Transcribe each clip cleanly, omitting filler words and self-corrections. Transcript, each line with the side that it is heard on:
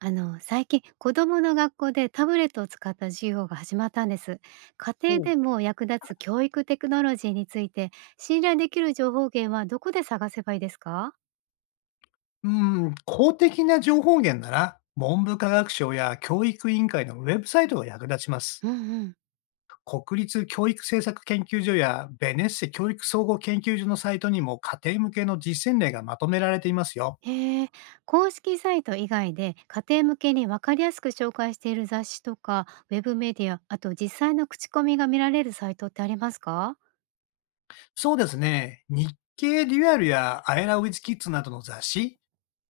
right: 最近、子供の学校でタブレットを使った授業が始まったんです。家庭
left: おう。
right: でも役立つ教育テクノロジーについて、信頼できる情報源はどこで探せばいいですか？
left: うーん、公的な情報源なら、文部科学省や教育委員会のウェブサイトが役立ちます。
right: うんうん。
left: 国立教育政策研究所やベネッセ教育総合研究所のサイトにも家庭向けの実践例がまとめられていますよ。
right: へえ、公式サイト以外で家庭向けに分かりやすく紹介している雑誌とか、ウェブメディア、あと実際の口コミが見られるサイトってありますか？
left: そうですね。日経デュアルやアイラウィズキッズなどの雑誌、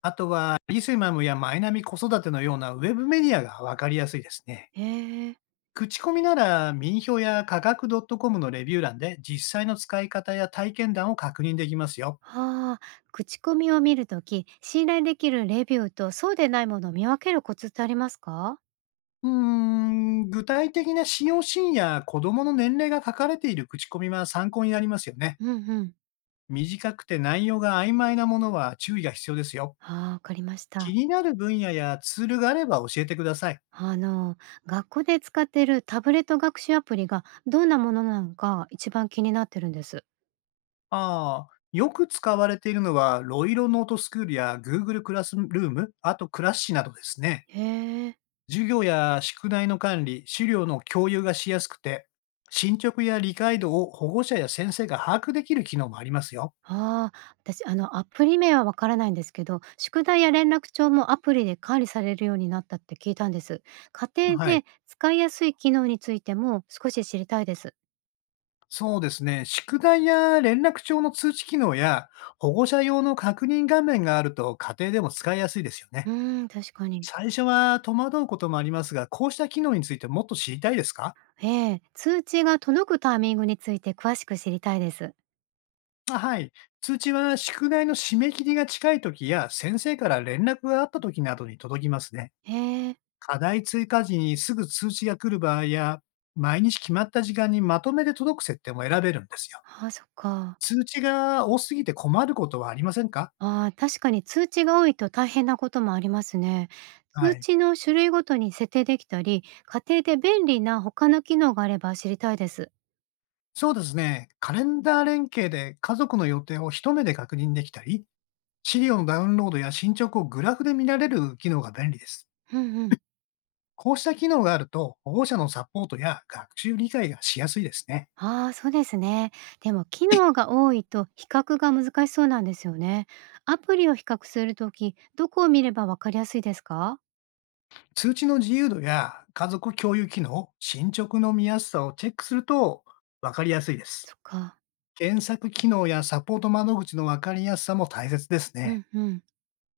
left: あとはリセマムやマイナビ子育てのようなウェブメディアがわかりやすいですね。
right: へえ。
left: 口コミなら民票や科学 .com のレビュー欄で実際の使い方や体験談を確認できますよ。
right: はあ、口コミを見るとき、信頼できるレビューとそうでないものを見分けるコツってありますか？
left: うーん、具体的な使用シーンや子供の年齢が書かれている口コミは参考になりますよね。
right: うんうん。
left: 短くて内容が曖昧なものは注意が必要ですよ。
right: ああ、わかりまし
left: 気
right: た。
left: になる分野やツールがあれば教えてください。
right: あの、学校で使っているタブレット学習アプリがどんなものなのか一番気になってるんです。
left: ああ、よく使われているのはロイロノートスクールや Google クラスルーム、あとクラッシーなどですね。
right: へえ。
left: 授業や宿題の管理、資料の共有がしやすくて、進捗や理解度を保護者や先生が把握できる機能もありますよ。
right: ああ、私、アプリ名はわからないんですけど、宿題や連絡帳もアプリで管理されるようになったって聞いたんです。家庭
left: はい。
right: で使いやすい機能についても少し知りたいです。
left: そうですね。宿題や連絡帳の通知機能や保護者用の確認画面があると家庭でも使いやすいですよね。
right: うーん、確かに。
left: 最初は戸惑うこともありますが、こうした機能についてもっと知りたいですか？
right: ええ、通知が届くタイミングについて詳しく知りたいです。
left: あ、はい。通知は宿題の締め切りが近い時や先生から連絡があった時などに届きますね。
right: へえ。
left: 課題追加時にすぐ通知が来る場合や、毎日決まった時間にまとめて届く設定も選べるんですよ。
right: ああ、そっか。
left: 通知が多すぎて困ることはありませんか？
right: ああ、確かに通知が多いと大変なこともありますね。
left: は
right: 通
left: い。
right: 知の種類ごとに設定できたり、家庭で便利な他の機能があれば知りたいです。
left: そうですね。カレンダー連携で家族の予定を一目で確認できたり、資料のダウンロードや進捗をグラフで見られる機能が便利です。
right: うんうん。
left: こうした機能があると、保護者のサポートや学習理解がしやすいですね。
right: ああ、そうですね。でも機能が多いと比較が難しそうなんですよね。アプリを比較するとき、どこを見ればわかりやすいですか？
left: 通知の自由度や家族共有機能、進捗の見やすさをチェックすると分かりやすいです。
right: そっか。
left: 検索機能やサポート窓口の分かりやすさも大切です
right: う
left: ね。
right: んうん。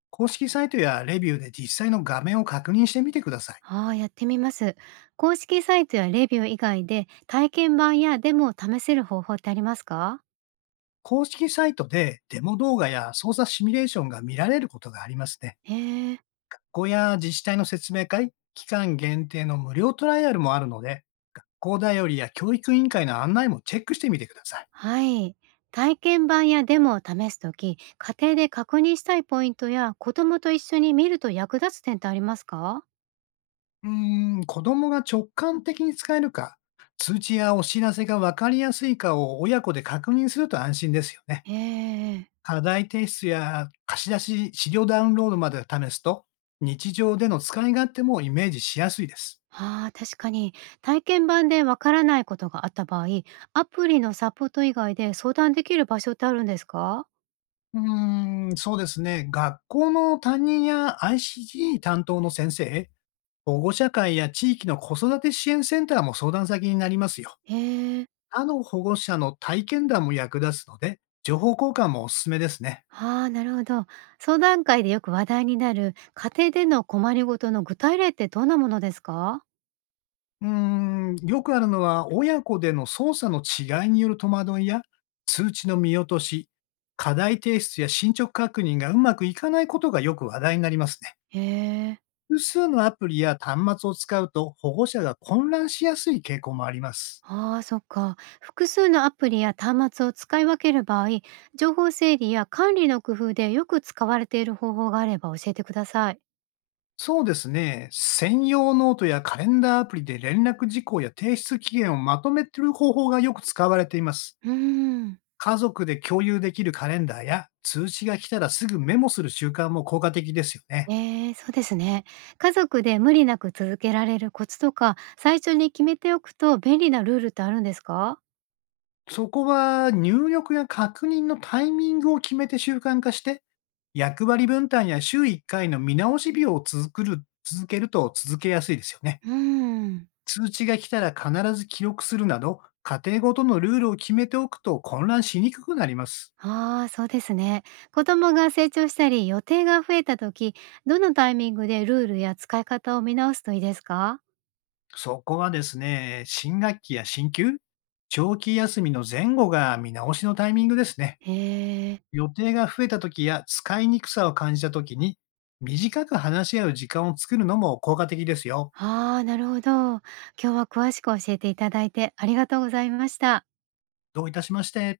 left: 公式サイトやレビューで実際の画面を確認してみてください。
right: ああ、やってみます。公式サイトやレビュー以外で体験版やデモを試せる方法ってありますか？
left: 公式サイトでデモ動画や操作シミュレーションが見られることがありますね。
right: へえ。
left: 学校や自治体の説明会、期間限定の無料トライアルもあるので、学校だよりや教育委員会の案内もチェックしてみてください。
right: はい。体験版やデモを試すとき、家庭で確認したいポイントや子供と一緒に見ると役立つ点ってありますか？
left: うーん、子供が直感的に使えるか、通知やお知らせが分かりやすいかを親子で確認すると安心ですよね。
right: ええ。
left: 課題提出や貸し出し、資料ダウンロードまで試すと、日常での使い勝手もイメージしやすいです。
right: ああー、確かに。体験版でわからないことがあった場合、アプリのサポート以外で相談できる場所ってあるんですか？
left: うーん、そうですね。学校の担任や i c g 担当の先生、保護者会や地域の子育て支援センターも相談先になりますよ。
right: へえ。
left: 他の保護者の体験談も役立つので、情報交換もおすすめですね。
right: ああ、なるほど。相談会でよく話題になる家庭での困りごとの具体例ってどんなものですか？
left: うーん、よくあるのは、親子での操作の違いによる戸惑いや、通知の見落とし、課題提出や進捗確認がうまくいかないことがよく話題になりますね。
right: へえ。
left: 複数のアプリや端末を使うと保護者が混乱しやすい傾向もあります。
right: ああ、そっか。複数のアプリや端末を使い分ける場合、情報整理や管理の工夫でよく使われている方法があれば教えてください。
left: そうですね。専用ノートやカレンダーアプリで連絡事項や提出期限をまとめている方法がよく使われています。
right: うーん。
left: 家族で共有できるカレンダーや通知が来たらすぐメモする習慣も効果的ですよね。
right: そうですね。家族で無理なく続けられるコツとか、最初に決めておくと便利なルールってあるんですか？
left: そこは入力や確認のタイミングを決めて習慣化して、役割分担や週1回の見直し日を続けると続けやすいですよね。
right: うーん。
left: 通知が来たら必ず記録するなど、家庭ごとのルールを決めておくと混乱しにくくなります。
right: ああー、そうですね。子供が成長したり、予定が増えた時、どのタイミングでルールや使い方を見直すといいですか？
left: そこはですね、新学期や進級、長期休みの前後が見直しのタイミングですね。
right: へえ。
left: 予定が増えた時や使いにくさを感じた時に、短く話し合う時間を作るのも効果的ですよ。
right: ああ、なるほど。今日は詳しく教えていただいてありがとうございました。
left: どういたしまして。